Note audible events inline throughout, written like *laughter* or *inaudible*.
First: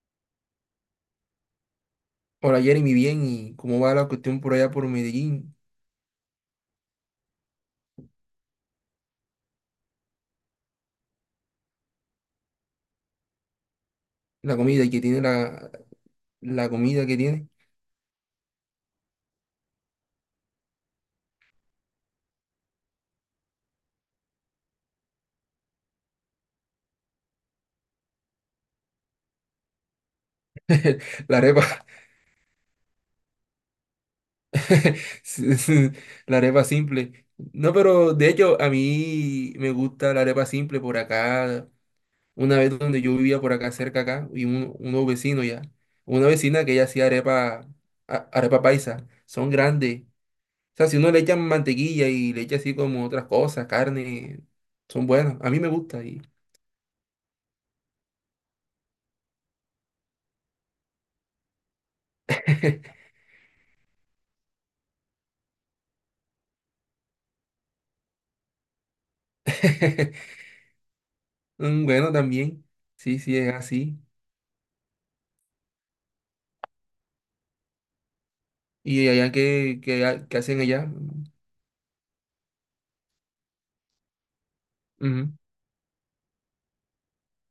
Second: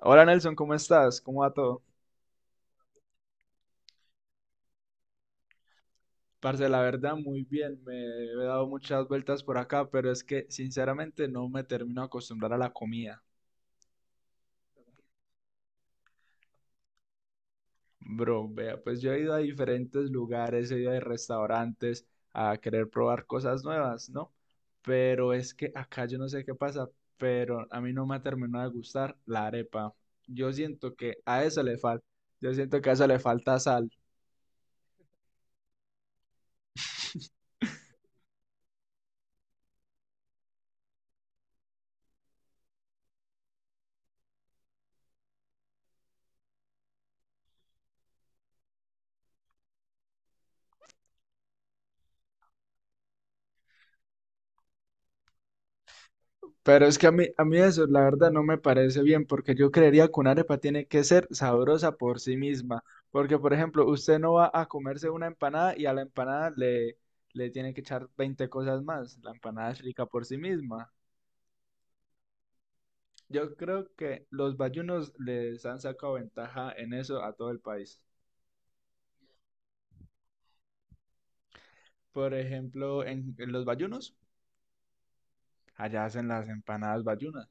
Hola Nelson, ¿cómo estás? ¿Cómo va todo? Hola Jeremy, bien, ¿y cómo va la cuestión por allá por Medellín? Parce, la verdad, muy bien. Me he dado muchas vueltas por acá, pero es que sinceramente no me termino de acostumbrar a la comida. La comida, ¿y qué tiene la comida que tiene? Bro, vea, pues yo he ido a diferentes lugares, he ido a restaurantes a querer probar cosas nuevas, ¿no? Pero es que acá yo no sé qué pasa, pero a mí no me ha terminado de gustar la arepa. Yo siento que *laughs* La a eso le arepa, falta, yo siento que a eso le falta sal. *laughs* sí, sí, la arepa simple. *laughs* No, pero de hecho a mí me gusta la arepa simple por acá. Una vez donde yo vivía por acá cerca acá, y unos vecinos ya, una vecina que ella hacía arepa, arepa paisa, son grandes. O sea, si uno le echa mantequilla y le echa así como otras cosas, carne, son buenas. A mí me gusta y... Pero es que a mí eso, la verdad, no me parece bien, porque yo creería que una arepa tiene que ser sabrosa por sí misma. *laughs* Porque, por ejemplo, usted no va a comerse una empanada y a la empanada le tiene que echar 20 cosas más. La empanada es rica por sí misma. Bueno, también. Sí, sí, es Yo creo así. que los bayunos les han sacado ventaja en eso a todo el país. ¿Y allá qué, qué hacen allá? Por ejemplo, en los bayunos, Ujú. allá hacen las empanadas bayunas.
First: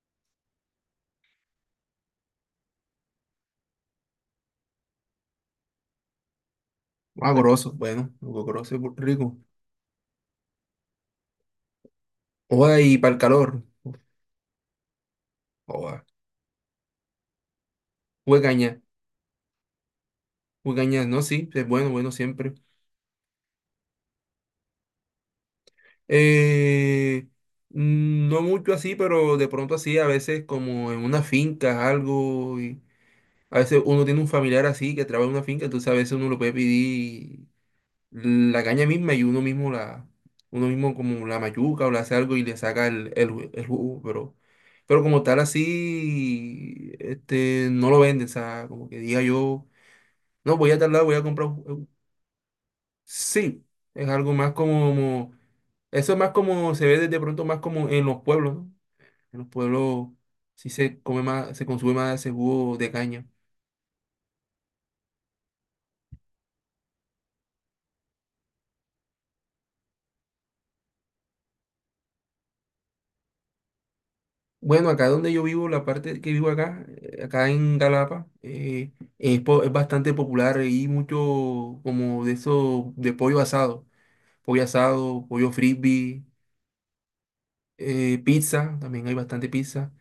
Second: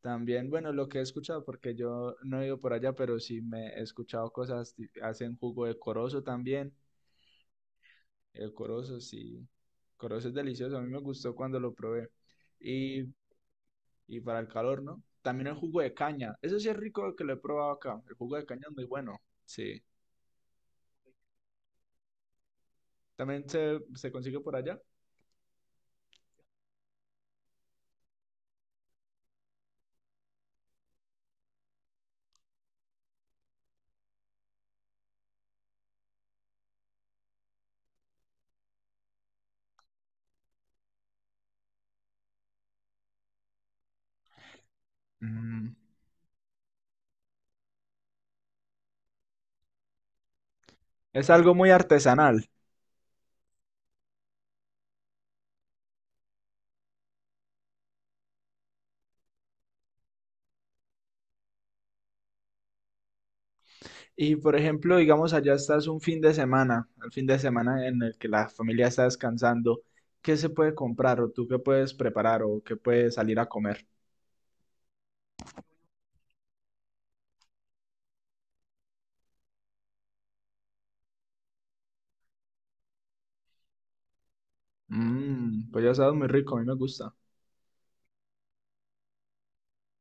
También, bueno, lo que he escuchado, porque yo no he ido por allá, pero sí me he escuchado cosas, hacen jugo de corozo también. Ah, goroso. Bueno, El goroso, corozo, rico. sí. Corozo es delicioso, a mí me gustó cuando lo probé. Joda, y Y, para el calor. Uf, y para el calor, ¿no? También el jugo de Joda. caña. Eso sí es rico que lo he probado acá. El jugo de caña es Huecaña. muy bueno. Sí. Huecaña, no, sí, es bueno, bueno siempre. También se consigue por allá. Eh, no mucho así, pero de pronto así, a veces como en una finca, algo. Y a veces uno tiene un familiar así que trabaja en una finca, entonces a veces uno lo puede pedir la caña misma y uno mismo la, uno mismo como la mayuca o le hace algo y le saca el, el jugo, pero, como tal Mm. así, este, no lo venden, o sea, como que diga yo, no, voy a tal lado, voy a Es comprar un algo muy jugo". artesanal. Sí, es algo más como, eso es más como, se ve de pronto más como en los pueblos, ¿no? En los pueblos sí se come más, se consume más ese jugo de caña. Y por ejemplo, digamos, allá estás un fin de semana, el fin de semana en el que la familia está descansando, ¿qué se puede comprar o tú qué puedes preparar o qué puedes salir a comer? Bueno, acá donde yo vivo, la parte que vivo acá, acá en Galapa, es, es bastante popular y mucho como de eso, de pollo asado, pollo asado, pollo Mmm, pues ya sabes, frisbee, muy rico, a mí me gusta. Pizza, también hay bastante pizza.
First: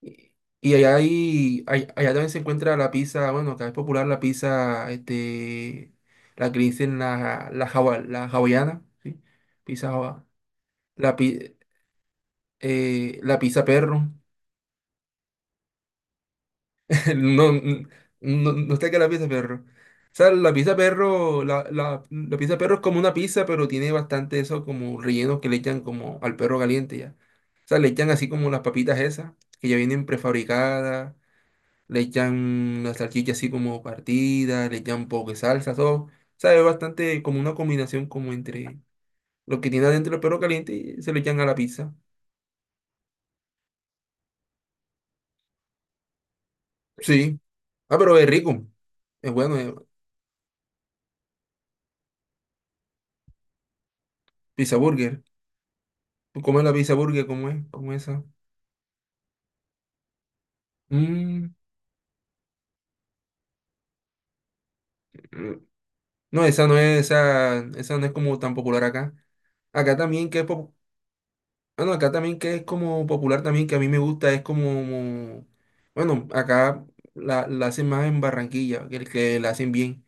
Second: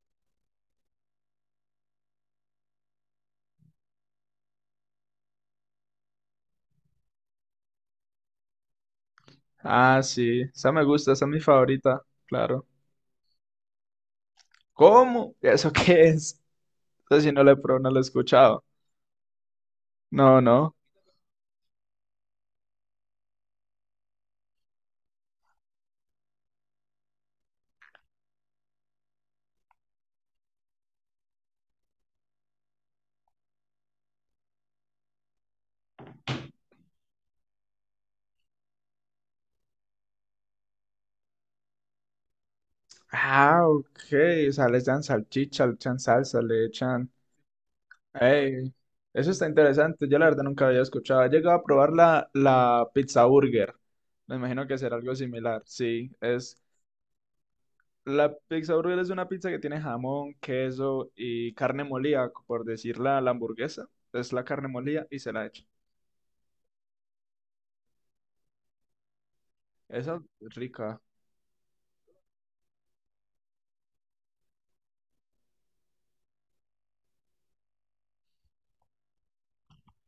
Y, y allá hay, allá también se encuentra la pizza, bueno, acá es popular la pizza, este, la que le dicen la hawaiana, ¿sí? Pizza Ah, hawa- sí, esa me gusta, la, esa es mi pi- favorita, claro. La pizza perro. ¿Cómo? ¿Eso qué es? Eso si no No, lo he probado, n- no lo he no, escuchado. no sé qué es la pizza perro. O sea, No, la pizza no. perro, la pizza perro es como una pizza, pero tiene bastante eso como rellenos que le echan como al perro caliente ya. O sea, le echan así como las papitas esas, que ya vienen prefabricadas, le echan la salchicha así como partida, le echan un poco de salsa, todo. O sea, es bastante como una combinación como entre lo que tiene adentro el perro caliente y se le echan a la pizza. Ah, ok, o sea, les dan salchicha, le echan salsa, le echan... Sí. Ah, pero es rico. Ey, eso Es está bueno, es interesante. Yo la verdad nunca había escuchado. He llegado a probar la pizza burger. Me imagino pizza que será algo burger. similar. Sí, ¿Tú es comes la pizza burger? ¿Cómo es? ¿Cómo es La esa? pizza burger es una pizza que tiene jamón, queso Mm, y carne molida, por decirla, la hamburguesa. Es la carne molida y se la mm, echa. no, esa no es, esa no es como tan popular acá. Acá Esa también que es es rica. bueno, acá también que es como popular también, que a mí me gusta, es como, bueno, acá la hacen más en Barranquilla, que el que la hacen bien.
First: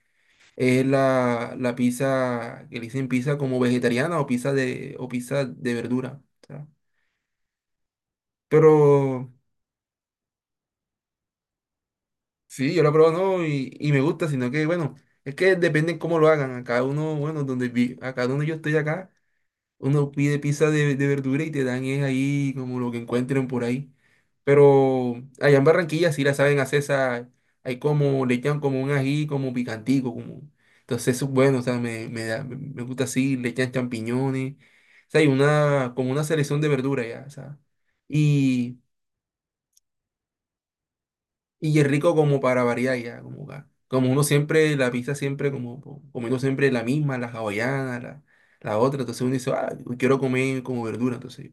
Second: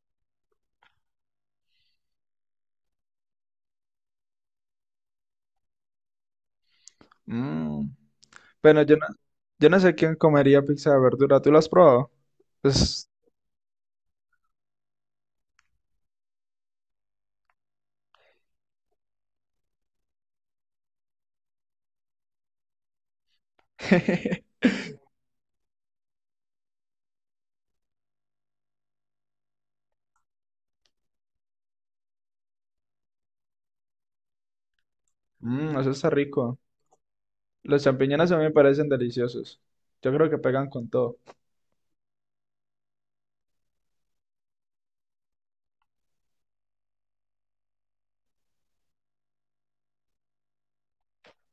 Es la pizza, que le dicen pizza como vegetariana o pizza de verdura. O sea. Mm. Pero Bueno, yo no sé quién comería pizza de verdura. ¿Tú la has probado? sí, yo la Es- probado no, y me gusta, sino que bueno, es que depende cómo lo hagan. Acá uno, bueno, donde vi, acá donde yo estoy acá. Uno pide pizza de, verdura y te dan es ahí como lo que encuentren por ahí. *laughs* Pero allá en Barranquilla sí la saben hacer esa, hay como, le echan como un ají como picantico, como, entonces eso es bueno, o sea, me gusta así, le echan champiñones, o sea, hay Mm, eso una, está como una rico. selección de verdura ya, o sea, Los champiñones a mí me y, parecen deliciosos. Yo creo que pegan con todo. y es rico como para variar ya, como, como uno siempre, la pizza siempre, como, comiendo siempre la misma, la hawaiana, la otra, entonces uno dice, ah, quiero comer como verdura, entonces.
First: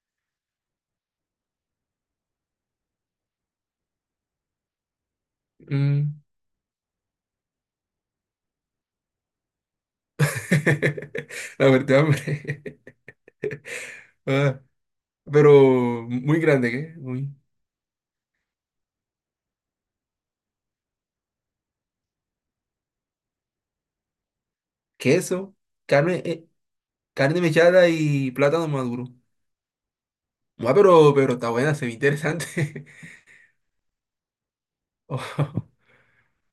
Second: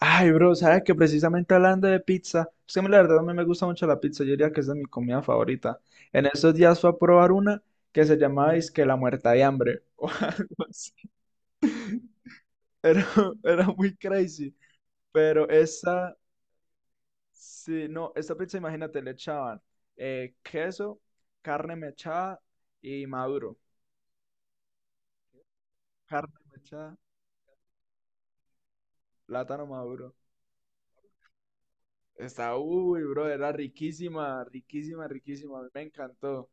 Ay, bro, sabes que precisamente hablando de pizza, es que a mí la verdad a mí me gusta mucho la pizza, yo diría que esa es mi comida favorita. Mm. En estos días fui a probar una que se llamaba que la muerta de hambre *laughs* o algo así. *laughs* La muerte de hambre. Era, *laughs* era muy crazy, Ah, pero pero esa, muy grande, ¿qué? Muy... sí, no, esta pizza imagínate, le echaban queso, carne mechada y maduro, Queso, carne, carne mechada, carne mechada y plátano maduro. plátano maduro. Ah, pero está buena, se ve Está, interesante. uy, *laughs* bro, era riquísima, riquísima, riquísima, a Oh, mí me encantó.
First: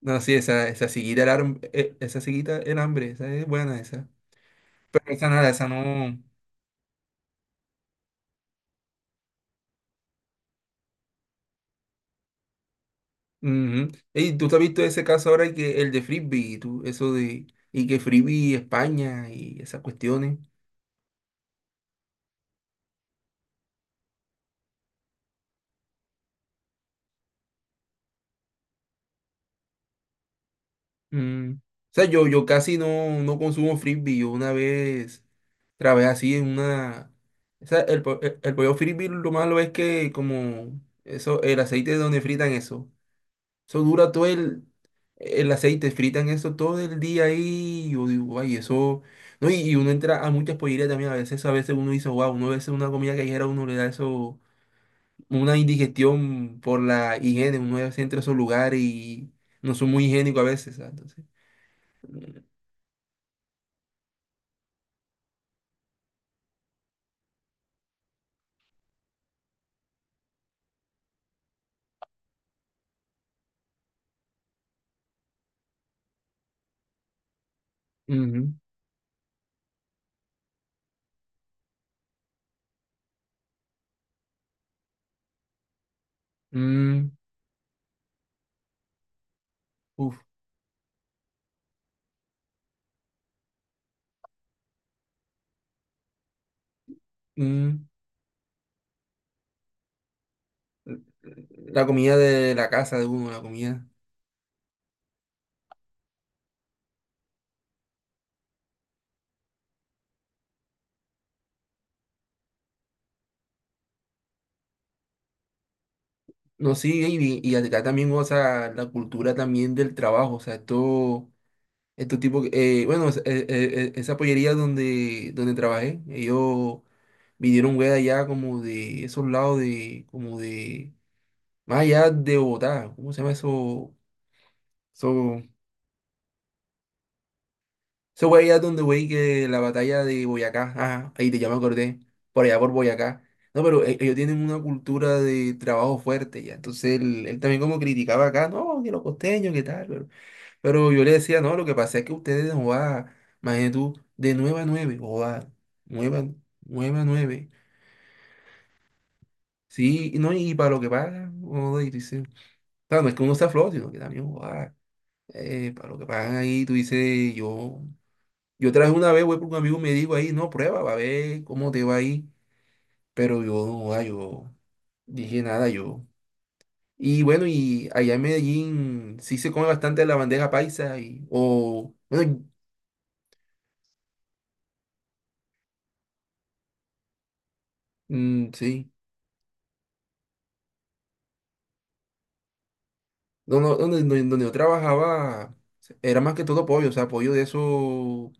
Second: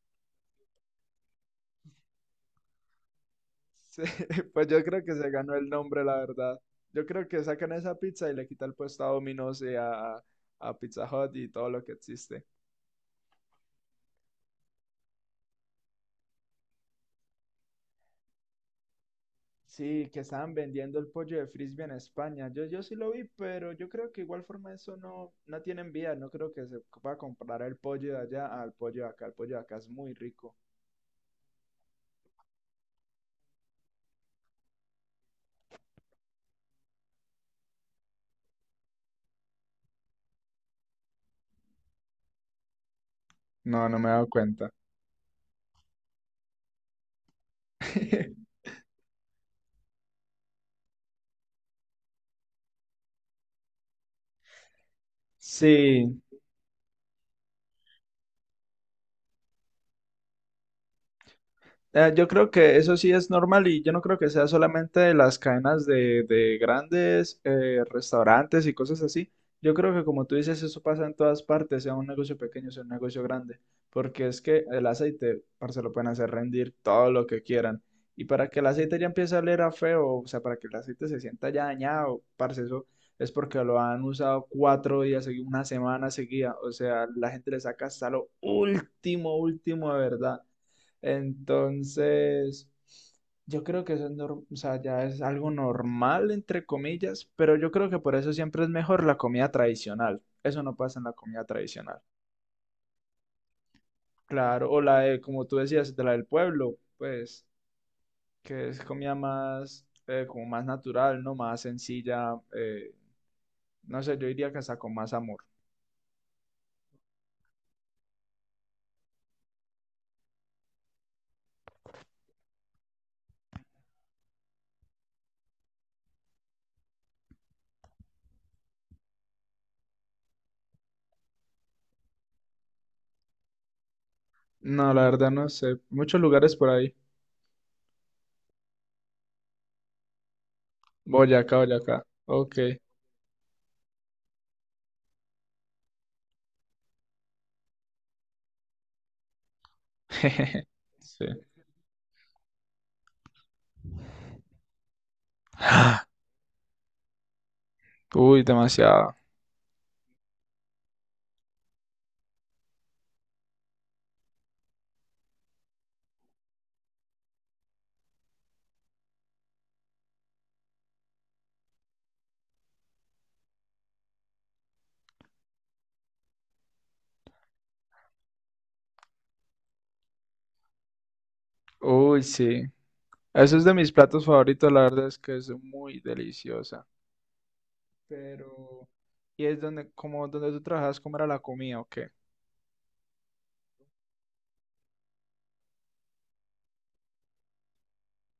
no, sí, esa siguita era, esa siguita era hambre, esa es buena Sí, esa. *laughs* pues yo creo Pero que esa se nada, ganó el esa nombre, la no. verdad. Yo creo que sacan esa pizza y le quita el puesto a Domino's y a Pizza Hut y todo lo que existe. Ujú. Ey, tú te has visto ese caso ahora que el de Frisbee, tú, eso de, y que Frisbee España y esas Sí, que cuestiones. estaban vendiendo el pollo de frisbee en España. Yo sí lo vi, pero yo creo que igual forma eso no, tiene vía. No creo que se pueda comprar el pollo de allá al pollo de acá. El pollo de acá es muy rico. O sea, yo casi no, no consumo frisbee. Yo una vez trabajé así en una... O sea, el pollo frisbee lo malo es que como eso, el aceite donde fritan eso. Eso No, no me he dura todo dado el, cuenta. Aceite, fritan eso todo el día ahí. Yo digo, ay, *laughs* eso... No, y uno entra a muchas pollerías también. A veces uno dice, wow, uno a veces una comida callejera, uno le da eso, una Sí. indigestión por la higiene. Uno a veces entra a esos lugares y no son muy higiénicos a veces, ¿sabes? Entonces... Yo creo que eso sí es normal y yo no creo que sea solamente de las cadenas de grandes restaurantes y cosas así. Yo creo que como tú dices, eso pasa en todas partes, sea un negocio pequeño, sea un negocio grande, porque es que el aceite, parce, lo pueden hacer rendir todo lo que quieran. Y para que el aceite ya empiece a oler a feo, o sea, para que el aceite se sienta ya dañado, parce, eso es porque lo han usado 4 días, seguidos una semana seguida. O sea, Mm, la gente le saca hasta lo último, último de uf, verdad. Entonces, yo creo que eso es, o sea, ya es algo normal, entre comillas, pero yo mm, creo que por eso siempre es mejor la comida tradicional. Eso no pasa en la comida la tradicional. comida de la casa de uno, la comida. Claro, o la de, como tú decías, de la del pueblo, pues, que es comida más, como más natural, ¿no? Más sencilla, no sé, yo diría que hasta con más amor. No, sí, y acá también, o sea, la cultura también del trabajo, o sea, esto, estos tipos, bueno, esa pollería donde, trabajé, ellos vinieron, güey, allá como de esos lados de, como de, más allá de Bogotá, ¿cómo se llama eso? No, la verdad no sé. Muchos lugares por ahí. Ese fue allá donde, güey, que la batalla de Boyacá, ajá, ahí te ya me Boyacá, acordé, Boyacá. por Ok. allá por Boyacá. No, pero ellos tienen una cultura de trabajo fuerte, ya. Entonces él también como criticaba acá, no, que los costeños, que tal, pero, *laughs* yo le decía, Sí. no, lo que pasa es que ustedes, joda, imagínate tú, de 9 a 9, joda, 9 a 9, a 9. *gasps* Uy, demasiado. Sí, y no, y para lo que pagan, joda, y tú dices, claro, no es que uno sea flojo, sino que también, joda, para lo que pagan ahí, tú dices, yo. Yo traje una vez voy por un amigo y me dijo ahí, no, prueba, va a ver cómo te va ahí. Pero yo, ah, yo dije nada, yo. Y bueno, y allá en Medellín sí se come bastante la bandeja paisa y, o, Uy, bueno, sí. Eso es de mis platos favoritos, la verdad es que es muy deliciosa. Pero, sí. ¿y es donde, como donde tú trabajas, cómo era la comida o qué? Donde yo trabajaba era más que todo pollo, o sea, pollo de eso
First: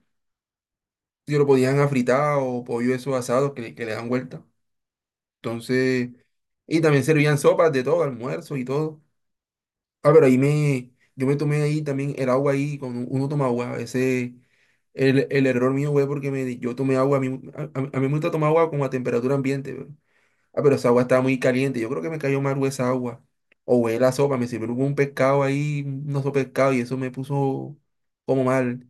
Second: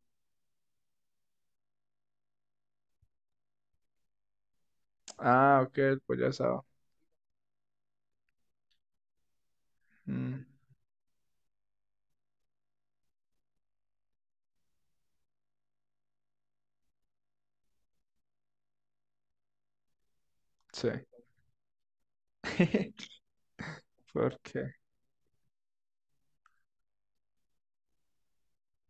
que lo podían afritar o pollo de esos asados que, que le dan vuelta. Ah, ok, el Entonces, pollo asado. y también servían sopas de todo, almuerzo y todo. Ah, pero ahí Mm, me, yo me tomé ahí también el agua ahí, cuando uno toma agua, ese, el error mío, güey, porque me, yo tomé agua, a mí, a mí me gusta tomar agua como a temperatura ambiente, pero, ah, pero sí. esa agua estaba muy caliente, yo creo que me cayó mal, güey, esa *laughs* agua, o güey, la sopa, ¿Por me sirvió qué? un pescado ahí, un oso pescado, y eso me puso como mal,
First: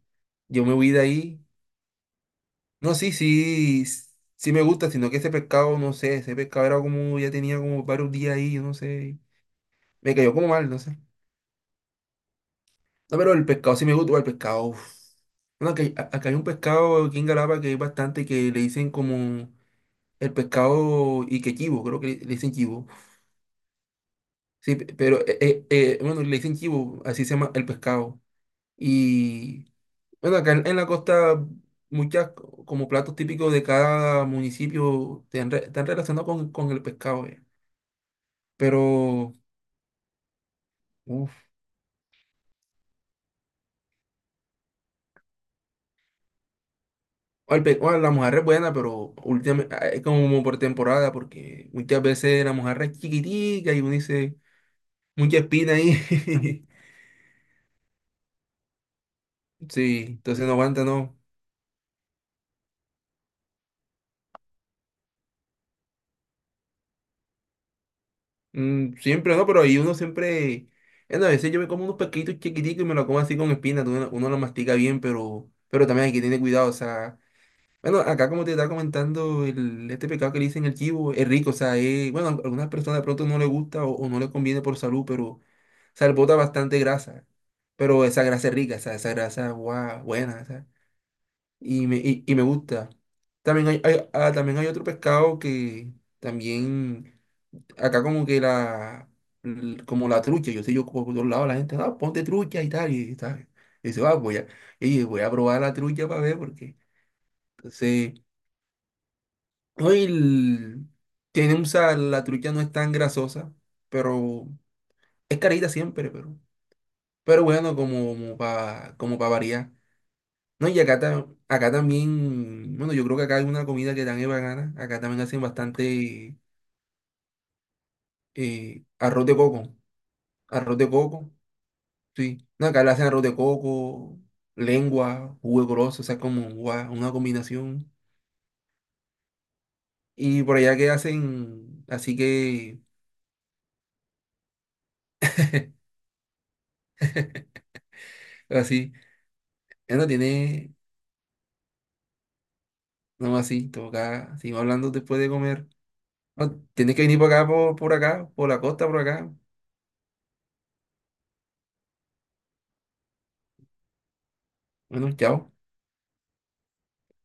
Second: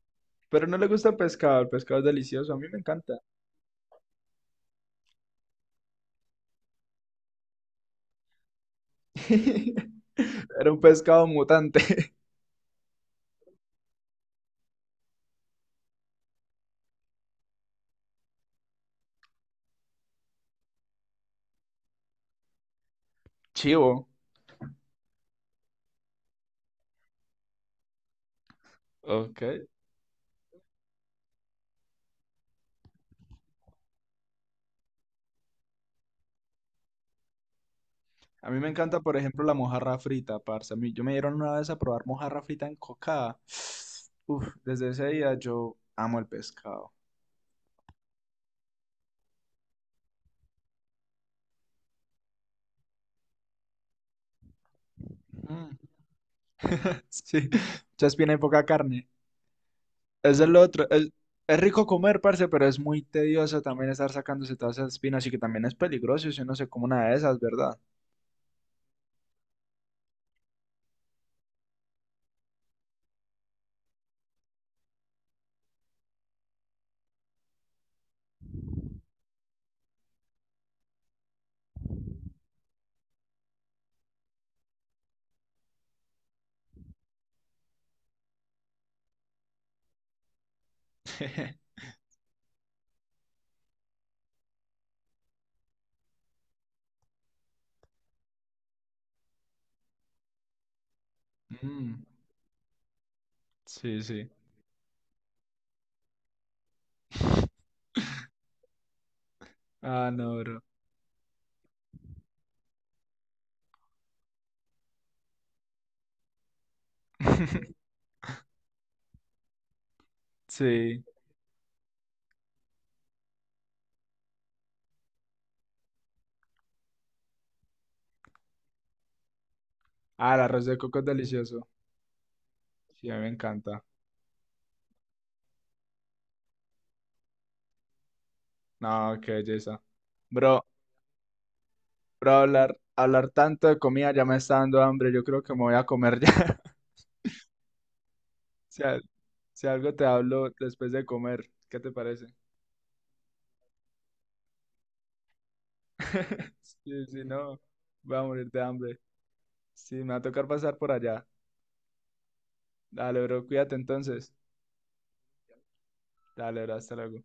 yo Pero me no le huí de gusta ahí, el pescado es delicioso, a mí me no, sí, encanta. sí, sí me gusta, sino que ese pescado, no sé, ese pescado era como, ya tenía como varios días ahí, yo no sé, me cayó como *laughs* mal, Era no un sé. pescado mutante. *laughs* No, pero el pescado sí me gusta, el pescado. Uf. Bueno, acá hay, acá hay un pescado aquí en Galapa que hay bastante que le dicen como el pescado y que chivo, creo que le dicen chivo. Chivo. Sí, pero bueno, le dicen chivo, así se llama el pescado. Ok. Y bueno, acá en, la costa muchas como platos típicos de cada municipio están, están relacionados con, el pescado. Eh. A mí me Pero, encanta, por ejemplo, la mojarra frita, parce. A mí, yo me dieron una vez a probar mojarra frita en cocada. *sniffs* Uf, desde ese día yo amo el pescado. o el o la mujer es buena, pero últimamente es como por temporada, porque muchas veces la mujer es chiquitica y uno dice, mucha espina Mm, ahí. *laughs* *laughs* sí, muchas y poca carne. Sí, Eso entonces es no lo aguanta, otro. Es, no. es rico comer, parce, pero es muy tedioso también estar sacándose todas esas espinas y que también es peligroso si uno se come una de esas, ¿verdad? Siempre no, pero ahí uno siempre. Bueno, a veces yo me como unos pesquitos chiquiticos y me lo como así con espina. Uno lo mastica bien, pero, también hay que tener cuidado, o sea. Bueno, acá como te estaba comentando, el, este pecado que le dicen el chivo es rico, o sea, bueno, a algunas personas de pronto no le gusta o no le conviene por salud, pero. Sea, le bota bastante grasa, pero esa grasa es rica, esa grasa, guau, buena, esa, *laughs* y me, me gusta. También hay, también hay otro pescado que también, acá como que la, como la trucha, yo sé, yo por todos lados la gente, ah, Mm, ponte trucha y tal, y tal. Y sí, dice, ah, sí. voy a, y voy a probar la trucha para ver, porque, entonces, hoy Ah, no, bro. Tiene un sal, la trucha no es tan grasosa, pero es carita siempre, pero... Pero bueno, *laughs* como, para como para variar. No, y acá, Sí. Acá también, bueno, yo creo que acá hay una comida que tan es bacana. Acá también hacen bastante arroz de coco. Ah, el arroz Arroz de de coco es coco, delicioso. sí. No, acá le hacen Sí, a mí arroz me de encanta. coco, lengua, jugo grosso, o sea, como guau, una combinación. No, qué belleza. Y por Bro, allá que hacen, así bro, hablar, que, hablar tanto de comida ya me está dando hambre. Yo creo que me voy a comer ya. *laughs* Si, así, si algo ya te no hablo tiene, después de comer, ¿qué te parece? no así, toca, sigo hablando después de comer. *laughs* No, tienes que Sí, venir sí, por acá, no, por voy a acá, por morir la de costa, por hambre. acá. Sí, me va a tocar pasar por allá. Dale, bro, cuídate entonces. Bueno, chao. Dale, bro, hasta luego.